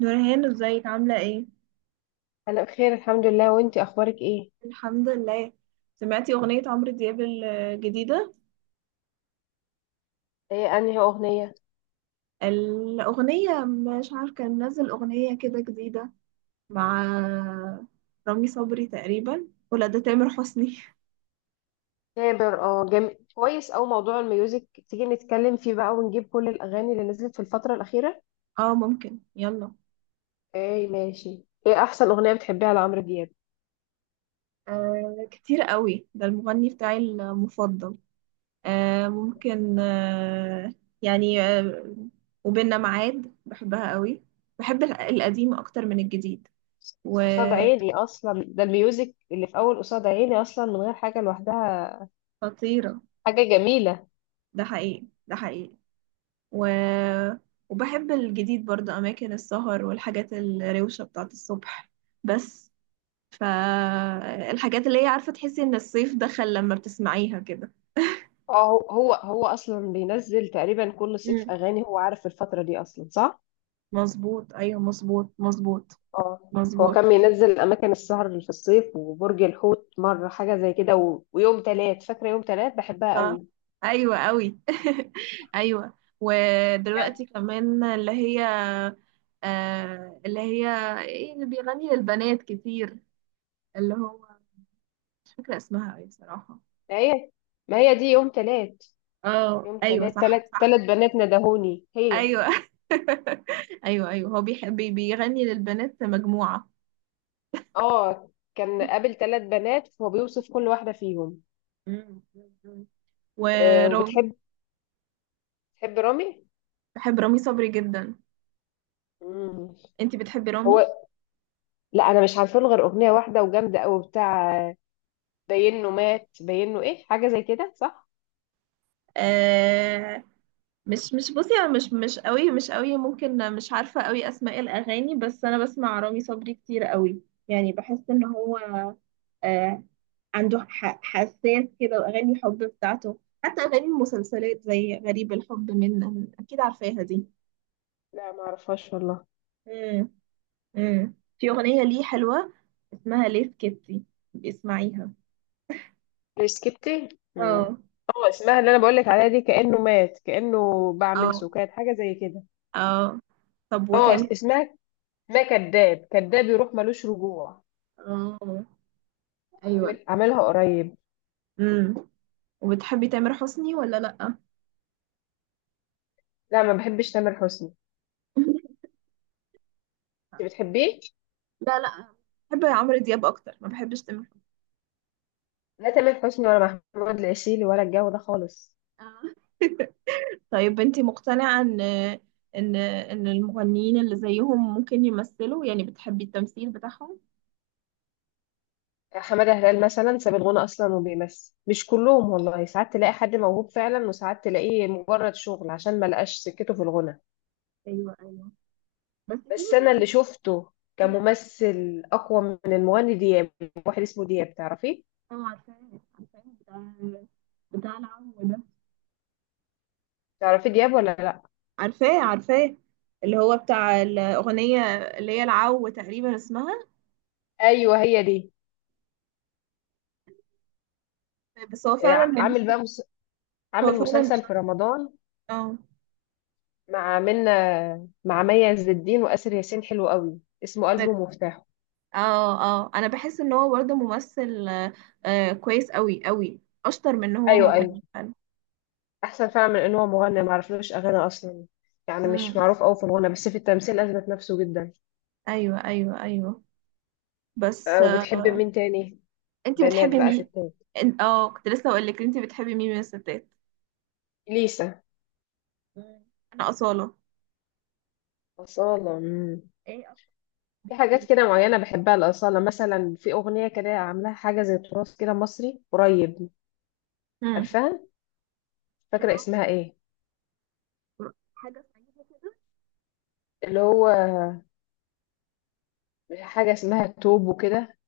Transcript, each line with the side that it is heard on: right: نورهان ازيك عاملة ايه؟
left: انا بخير الحمد لله، وانتي اخبارك ايه؟
right: الحمد لله. سمعتي أغنية عمرو دياب الجديدة؟
left: ايه؟ انهي اغنيه؟
right: الأغنية مش عارفة، كان نزل أغنية كده جديدة مع رامي صبري تقريبا، ولا ده تامر حسني؟
left: كابر، جميل كويس. او موضوع الميوزك تيجي نتكلم فيه بقى ونجيب كل الاغاني اللي نزلت في الفتره الاخيره.
right: اه ممكن يلا.
left: ايه ماشي. ايه احسن اغنيه بتحبيها لعمرو دياب؟
right: آه كتير قوي، ده المغني بتاعي المفضل. آه ممكن آه. يعني آه. وبيننا ميعاد بحبها قوي. بحب القديم أكتر من الجديد.
left: قصاد
right: وخطيرة.
left: عيني اصلا، ده الميوزك اللي في اول قصاد عيني اصلا من غير حاجه لوحدها. حاجه جميله.
right: ده حقيقي ده حقيقي. و... وبحب الجديد برضه أماكن السهر والحاجات الروشة بتاعت الصبح، بس. فالحاجات اللي هي عارفة تحسي إن الصيف دخل لما بتسمعيها كده.
left: اه. هو اصلا بينزل تقريبا كل صيف
right: مم.
left: اغاني، هو عارف الفتره دي اصلا صح؟
right: مظبوط، أيوة مظبوط مظبوط.
left: اه. هو
right: مظبوط.
left: كان بينزل اماكن السهر اللي في الصيف وبرج الحوت مره، حاجه زي كده ويوم تلات. فاكره يوم تلات؟ بحبها
right: صح.
left: قوي.
right: أيوة أوي. أيوة
left: يعني.
right: ودلوقتي كمان اللي هي. آه اللي هي. إيه اللي بيغني للبنات كتير. اللي هو. مش فاكرة اسمها أوي بصراحة.
left: ما هي ما هي دي يوم تلات.
right: اه
left: يوم
right: ايوه
left: تلات،
right: صح
left: تلات
right: صح.
left: تلات بنات ندهوني هي.
right: ايوه ايوه ايوه، هو بيحب بيغني للبنات مجموعة.
left: اه، كان قابل تلات بنات، هو بيوصف كل واحده فيهم.
right: مم. مم.
left: آه.
right: ورامي.
left: تحب رامي؟
right: بحب رامي صبري جدا.
left: مم.
right: انتي بتحبي
left: هو.
right: رامي؟
left: لا، انا مش عارفه له غير اغنيه واحده وجامده قوي بتاع. باين انه مات، باين انه ايه، حاجه زي كده صح؟
right: آه، مش بصي، انا مش قوي، مش قوي، ممكن مش عارفة قوي اسماء الاغاني، بس انا بسمع رامي صبري كتير قوي. يعني بحس ان هو، آه عنده حساس كده، واغاني الحب بتاعته حتى اغاني المسلسلات زي غريب الحب، منه اكيد عارفاها دي.
left: لا، ما اعرفهاش والله.
right: مم. امم في أغنية ليه حلوة اسمها ليه سكتي، اسمعيها.
left: ريسكبتي. امم.
right: اه
left: اه، اسمها اللي انا بقولك عليها دي، كأنه مات كأنه باع من
right: اه
left: سكات، حاجة زي كده.
right: اه. طب
left: اه.
right: وتامر.
left: اسمها ما كذاب كذاب يروح ملوش رجوع.
right: اه ايوه.
left: عاملها قريب.
right: امم وبتحبي تامر حسني ولا لأ؟
left: لا، ما بحبش تامر حسني. انت بتحبيه؟
right: لا لا، بحب عمرو دياب اكتر، ما بحبش تامر حسني.
left: لا، تامر حسني ولا محمود العسيلي ولا الجو ده خالص.
right: آه. طيب انتي مقتنعة ان المغنيين اللي زيهم ممكن يمثلوا، يعني بتحبي التمثيل بتاعهم؟
left: حمادة هلال مثلا ساب الغنى اصلا وبيمثل. مش كلهم والله، ساعات تلاقي حد موهوب فعلا وساعات تلاقيه مجرد شغل عشان ما لقاش سكته في الغنى.
right: ايوه ايوه، بس في
left: بس انا
right: منهم.
left: اللي شفته كممثل اقوى من المغني دياب. واحد اسمه دياب، تعرفيه؟
right: اه عارفاه عارفاه، بتاع العم ده.
left: تعرفي دياب ولا لا؟
right: عارفاه عارفاه، اللي هو بتاع الأغنية اللي هي العو تقريبا اسمها.
left: ايوه، هي دي.
right: بس هو
left: إيه،
right: فعلا
left: عامل بقى
right: ممثل. هو
left: عامل
right: فعلا.
left: مسلسل في رمضان.
right: اه
left: مع منة. مع مي عز الدين واسر ياسين، حلو قوي، اسمه قلبه ومفتاحه.
right: اه اه، انا بحس ان هو برضه ممثل آه. آه، كويس قوي قوي، اشطر من ان هو
left: ايوه، ايوه.
right: مغني فعلا.
left: احسن فعلا من ان هو مغني، ما اعرفلوش اغاني اصلا. يعني مش
right: امم
left: معروف قوي في الغنى، بس في التمثيل اثبت نفسه جدا.
right: ايوه ايوه ايوه. بس
left: آه،
right: آه.
left: وبتحب مين تاني؟
right: انتي
left: بنات
right: بتحبي
left: بقى
right: مين؟
left: ستات؟
right: اه، كنت لسه اقول لك، انتي بتحبي مين من الستات؟
left: ليسا.
right: مم. انا أصالة.
left: أصالة. مم.
right: ايه اكتر؟
left: في
right: بيها ايه؟
left: حاجات كده معينة بحبها لأصالة، مثلا في أغنية كده عاملاها حاجة زي تراث كده مصري قريب.
right: امم
left: عارفاها؟ مش فاكرة
right: بصراحة
left: اسمها ايه.
right: حاجة سعيدة كده.
left: اللي هو حاجة اسمها توب وكده،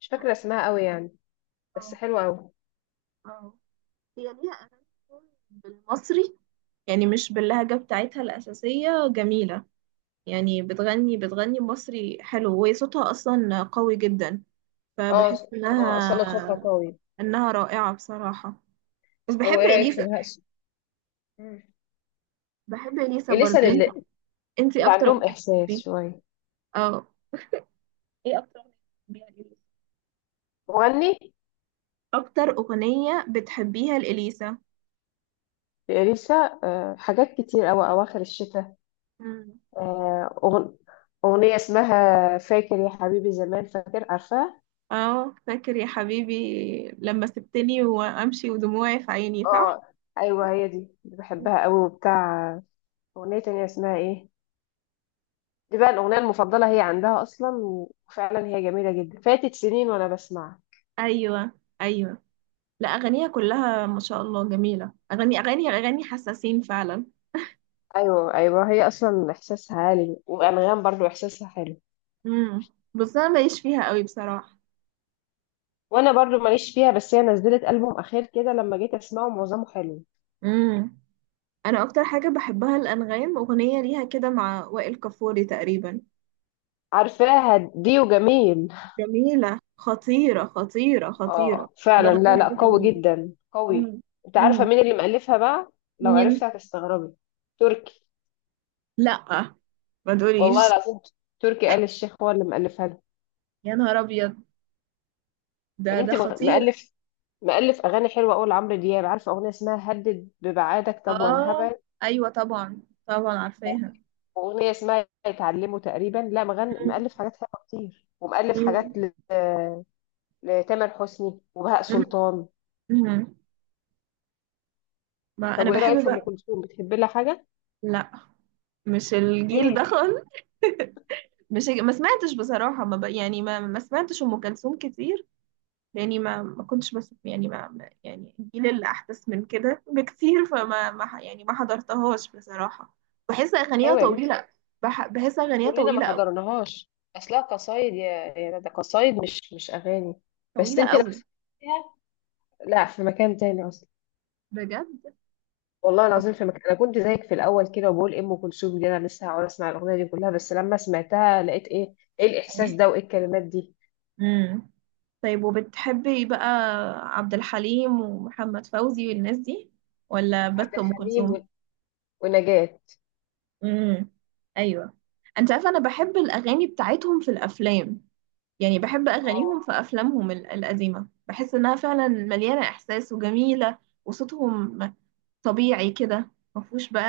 left: مش فاكرة اسمها قوي يعني. بس
right: اه
left: حلوة قوي.
right: اه. هي ليها أغاني كتير بالمصري، يعني مش باللهجة بتاعتها الأساسية، جميلة. يعني بتغني بتغني مصري حلو، وهي صوتها أصلا قوي جدا. فبحس
left: اه، اه. أصالة صوتها
right: إنها
left: قوي.
right: إنها رائعة بصراحة. بس بحب
left: أو ايه رأيك في
right: إليسا.
left: بهاء؟ مم.
right: بحب إليسا
left: إليسا
right: برضه انت.
left: اللي،
right: انت
left: اللي
right: أكتر أغنية
left: عندهم إحساس
right: بتحبيها؟
left: شوية.
right: اه، ايه أكتر أغنية بتحبيها لإليسا.
left: مغني.
right: أكتر أغنية بتحبيها لإليسا.
left: لإليسا. آه، حاجات كتير أوي، أواخر الشتاء.
right: مم.
left: آه، أغنية اسمها فاكر يا حبيبي زمان، فاكر، عارفاها؟
right: اه فاكر يا حبيبي، لما سبتني وأمشي ودموعي في عيني صح؟
left: اه، ايوه هي دي. دي بحبها قوي وبتاع. اغنيه تانية اسمها ايه، دي بقى الاغنيه المفضله هي عندها اصلا. وفعلا هي جميله جدا، فاتت سنين وانا بسمعها.
right: ايوه ايوه. لا، اغانيها كلها ما شاء الله جميله، اغاني اغاني اغاني حساسين فعلا.
left: ايوه، ايوه. هي اصلا احساسها عالي، وانغام برضو احساسها حلو.
right: امم بس انا ماليش فيها قوي بصراحه.
left: وانا برضو ماليش فيها، بس هي نزلت البوم اخير كده لما جيت اسمعه معظمه حلو.
right: امم انا اكتر حاجه بحبها الانغام، اغنيه ليها كده مع وائل كفوري تقريبا.
left: عارفاها دي، وجميل.
right: جميله خطيره خطيره خطيره.
left: اه فعلا، لا
right: الاغنيه
left: لا،
right: دي
left: قوي
right: جميله.
left: جدا قوي.
right: امم
left: انت عارفه
right: امم
left: مين اللي مألفها بقى؟ لو
right: مين؟
left: عرفت هتستغربي. تركي.
right: لا، ما
left: والله
right: تقوليش.
left: العظيم. تركي آل الشيخ هو اللي مألفها له.
right: يا نهار ابيض، ده
left: يعني
right: ده
left: انت.
right: خطير.
left: مألف مألف أغاني حلوة أوي لعمرو دياب. عارفة أغنية اسمها هدد ببعادك، طب وأنا
right: اه
left: هبعد؟
right: ايوه طبعا طبعا عارفاها.
left: وأغنية اسمها يتعلموا تقريبا. لا، مغني
right: مم.
left: مألف حاجات حلوة كتير، ومألف
right: مم.
left: حاجات لتامر حسني وبهاء سلطان.
right: امم ما
left: طب
right: انا
left: وإيه رأيك
right: بحب
left: في أم
right: بقى.
left: كلثوم، بتحبي لها حاجة؟
right: لا، مش الجيل
left: إيه؟
right: ده خالص. مش ما سمعتش بصراحة، ما ب... يعني ما سمعتش أم كلثوم كتير. لأني ما كنتش، بس يعني يعني الجيل اللي أحدث من كده بكتير، فما ما ح- يعني ما حضرتهاش بصراحة. بحس أغانيها
left: أيوة يا بنتي.
right: طويلة. بحس أغانيها
left: كلنا ما
right: طويلة أوي.
left: حضرناهاش. أصلها قصايد، يا ده قصايد مش أغاني. بس
right: طويلة
left: أنت لو
right: أوي.
left: سمعتيها. لا، في مكان تاني أصلا.
right: بجد.
left: والله
right: طب.
left: العظيم في مكان. انا كنت زيك في الاول كده وبقول إيه، ام كلثوم دي انا لسه هقعد اسمع الاغنيه دي كلها؟ بس لما سمعتها لقيت ايه. ايه الاحساس ده وايه الكلمات دي؟
right: امم طيب وبتحبي بقى عبد الحليم ومحمد فوزي والناس دي، ولا
left: عبد
right: بس أم
left: الحليم
right: كلثوم؟
left: ونجاة.
right: امم ايوه. انت عارفه، انا بحب الاغاني بتاعتهم في الافلام. يعني بحب
left: اه،
right: اغانيهم في افلامهم القديمه، بحس انها فعلا مليانه احساس وجميله. وصوتهم طبيعي كده، ما فيهوش بقى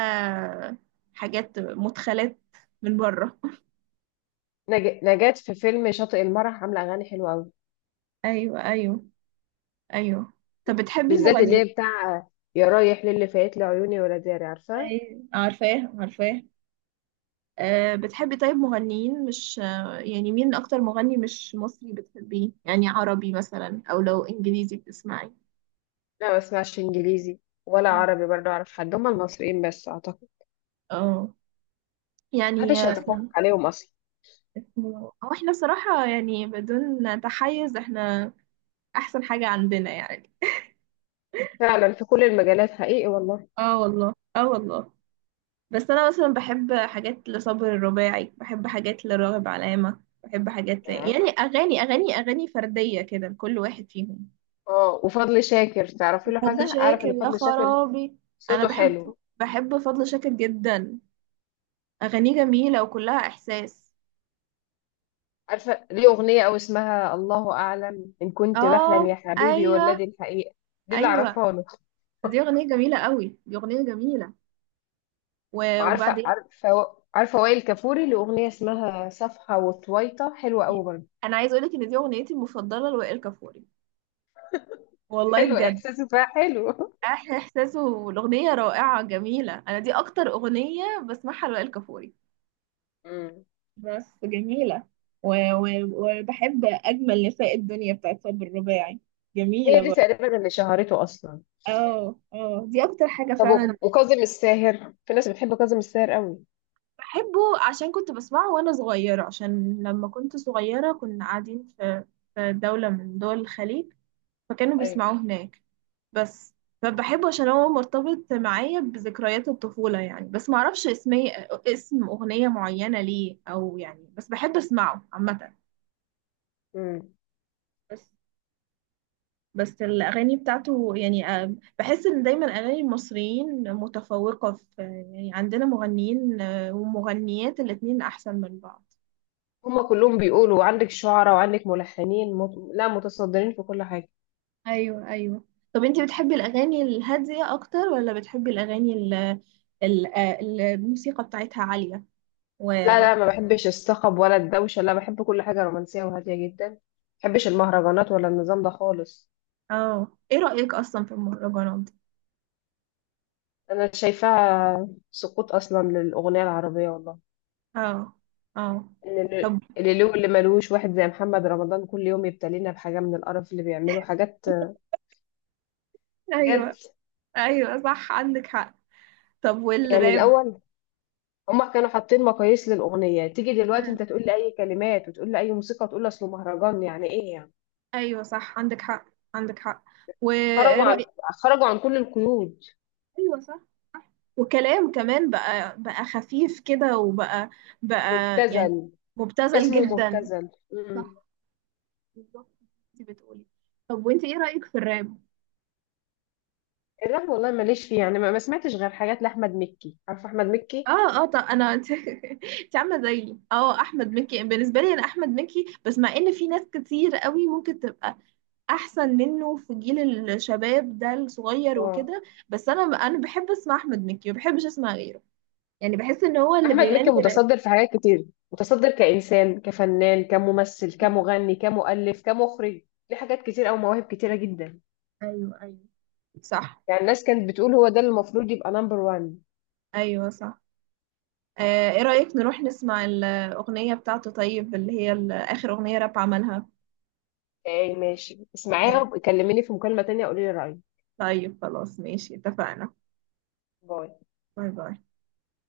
right: حاجات مدخلات من بره.
left: نجاة في فيلم شاطئ المرح عامله اغاني حلوه قوي.
right: ايوه ايوه ايوه. طب بتحبي
left: بالذات اللي
right: مغنيين.
left: هي بتاع يا رايح للي فايت لي عيوني ولا داري، عارفه؟
right: ايوه عارفاه عارفاه. أه بتحبي طيب مغنيين مش، يعني مين اكتر مغني مش مصري بتحبيه، يعني عربي مثلا، او لو انجليزي بتسمعي.
left: لا، ما اسمعش انجليزي ولا عربي برضه، اعرف حد؟ هم المصريين بس اعتقد،
right: اه
left: محدش
right: يعني
left: هيتفوق عليهم اصلا.
right: اسمه هو، احنا بصراحة يعني بدون تحيز، احنا احسن حاجة عندنا يعني.
left: فعلا في كل المجالات حقيقي والله.
right: اه والله اه والله. بس انا مثلا بحب حاجات لصابر الرباعي، بحب حاجات لراغب علامة، بحب حاجات
left: ياه.
right: يعني اغاني اغاني اغاني فردية كده لكل واحد فيهم.
left: اه، وفضل شاكر تعرفي له
right: فضل
left: حاجه؟ اعرف
right: شاكر
left: ان
right: يا
left: فضل شاكر
right: خرابي. انا
left: صوته
right: بحب،
left: حلو.
right: فضل شاكر جدا، اغانيه جميلة وكلها احساس.
left: عارفة ليه أغنية، أو اسمها الله أعلم إن كنت بحلم
right: اه
left: يا حبيبي ولا
right: ايوه
left: دي الحقيقة. دي اللي
right: ايوه.
left: أعرفها له.
right: دي اغنية جميلة قوي، دي اغنية جميلة.
left: وعارفة
right: وبعدين
left: عارفة عارفة وائل كفوري له أغنية اسمها صفحة وطويطة، حلوة أوي برضه.
right: انا عايز اقولك ان دي اغنيتي المفضله لوائل كفوري، والله
left: حلو،
right: بجد.
left: إحساسه فيها حلو.
right: احلى احساس، والاغنيه رائعه جميله، انا دي اكتر اغنيه بسمعها لوائل كفوري.
left: مم.
right: بس جميلة. وبحب أجمل نساء الدنيا بتاعت صبر الرباعي،
left: هي
right: جميلة
left: دي
right: برضه.
left: تقريبا اللي شهرته أصلا.
right: اه اه، دي اكتر حاجه
left: طب
right: فعلا.
left: وكاظم الساهر، في ناس بتحب كاظم الساهر قوي.
right: بحبه عشان كنت بسمعه وانا صغيره، عشان لما كنت صغيره كنا قاعدين في في دوله من دول الخليج، فكانوا
left: أيوة.
right: بيسمعوه هناك. بس. فبحبه عشان هو مرتبط معايا بذكريات الطفولة يعني، بس معرفش اسمي، اسم أغنية معينة ليه، أو يعني بس بحب أسمعه عامة.
left: مم.
right: بس. بس الأغاني بتاعته يعني، بحس إن دايما أغاني المصريين متفوقة في، يعني عندنا مغنيين، ومغنيات، الاتنين أحسن من بعض.
left: هما كلهم بيقولوا عندك شعراء وعندك ملحنين لا متصدرين في كل حاجة.
right: ايوه ايوه. طب انتي بتحبي الأغاني الهادية أكتر، ولا بتحبي الأغاني الموسيقى بتاعتها عالية
left: لا،
right: و-
left: لا، ما بحبش الصخب ولا الدوشة. لا، بحب كل حاجة رومانسية وهادية جدا، ما بحبش المهرجانات ولا النظام ده خالص.
right: اه، ايه رأيك اصلا في المهرجانات دي؟
left: أنا شايفاها سقوط أصلا للأغنية العربية والله.
right: اه اه
left: إن
right: طب.
left: اللي له، اللي ملوش، واحد زي محمد رمضان كل يوم يبتلينا بحاجة من القرف اللي بيعمله حاجات. بجد.
right: ايوه ايوه صح، عندك حق. طب
left: يعني
right: والراب.
left: الأول هما كانوا حاطين مقاييس للأغنية، تيجي دلوقتي
right: مم.
left: أنت تقول لي أي كلمات وتقول لي أي موسيقى وتقول لي أصله مهرجان، يعني إيه يعني؟
right: ايوه صح عندك حق. عندك حق. وايه
left: خرجوا عن
right: رأيك.
left: خرجوا عن كل القيود.
right: ايوه صح. صح. وكلام كمان بقى، خفيف كده، وبقى بقى يعني
left: مبتذل.
right: مبتذل
left: اسمه
right: جدا.
left: مبتذل.
right: صح، بالظبط. انت بتقولي. طب وانت ايه رأيك في الراب؟
left: الراب والله ماليش فيه، يعني ما سمعتش غير حاجات لاحمد مكي. عارف احمد مكي؟
right: اه اه طب انا، انت عامله زيي. اه، احمد مكي بالنسبه لي، انا احمد مكي، بس مع ان في ناس كتير قوي ممكن تبقى احسن منه في جيل الشباب ده الصغير
left: اه.
right: وكده. بس انا بحب اسمع احمد مكي، ما بحبش اسمع غيره، يعني بحس ان هو اللي
left: احمد مكي
right: بيغني راب.
left: متصدر في حاجات كتير، متصدر كانسان كفنان كممثل كمغني كمؤلف كمخرج. ليه حاجات كتير او مواهب كتيره جدا.
right: ايوه ايوه صح.
left: يعني الناس كانت بتقول هو ده اللي المفروض يبقى نمبر وان.
right: ايوه صح. آه، ايه رايك نروح نسمع الاغنيه بتاعته، طيب اللي هي اخر اغنيه راب عملها.
left: ايه ماشي، اسمعيها
right: ماشي.
left: وكلميني في مكالمه تانية قولي لي رايك.
right: طيب خلاص، ماشي اتفقنا.
left: باي.
right: باي. باي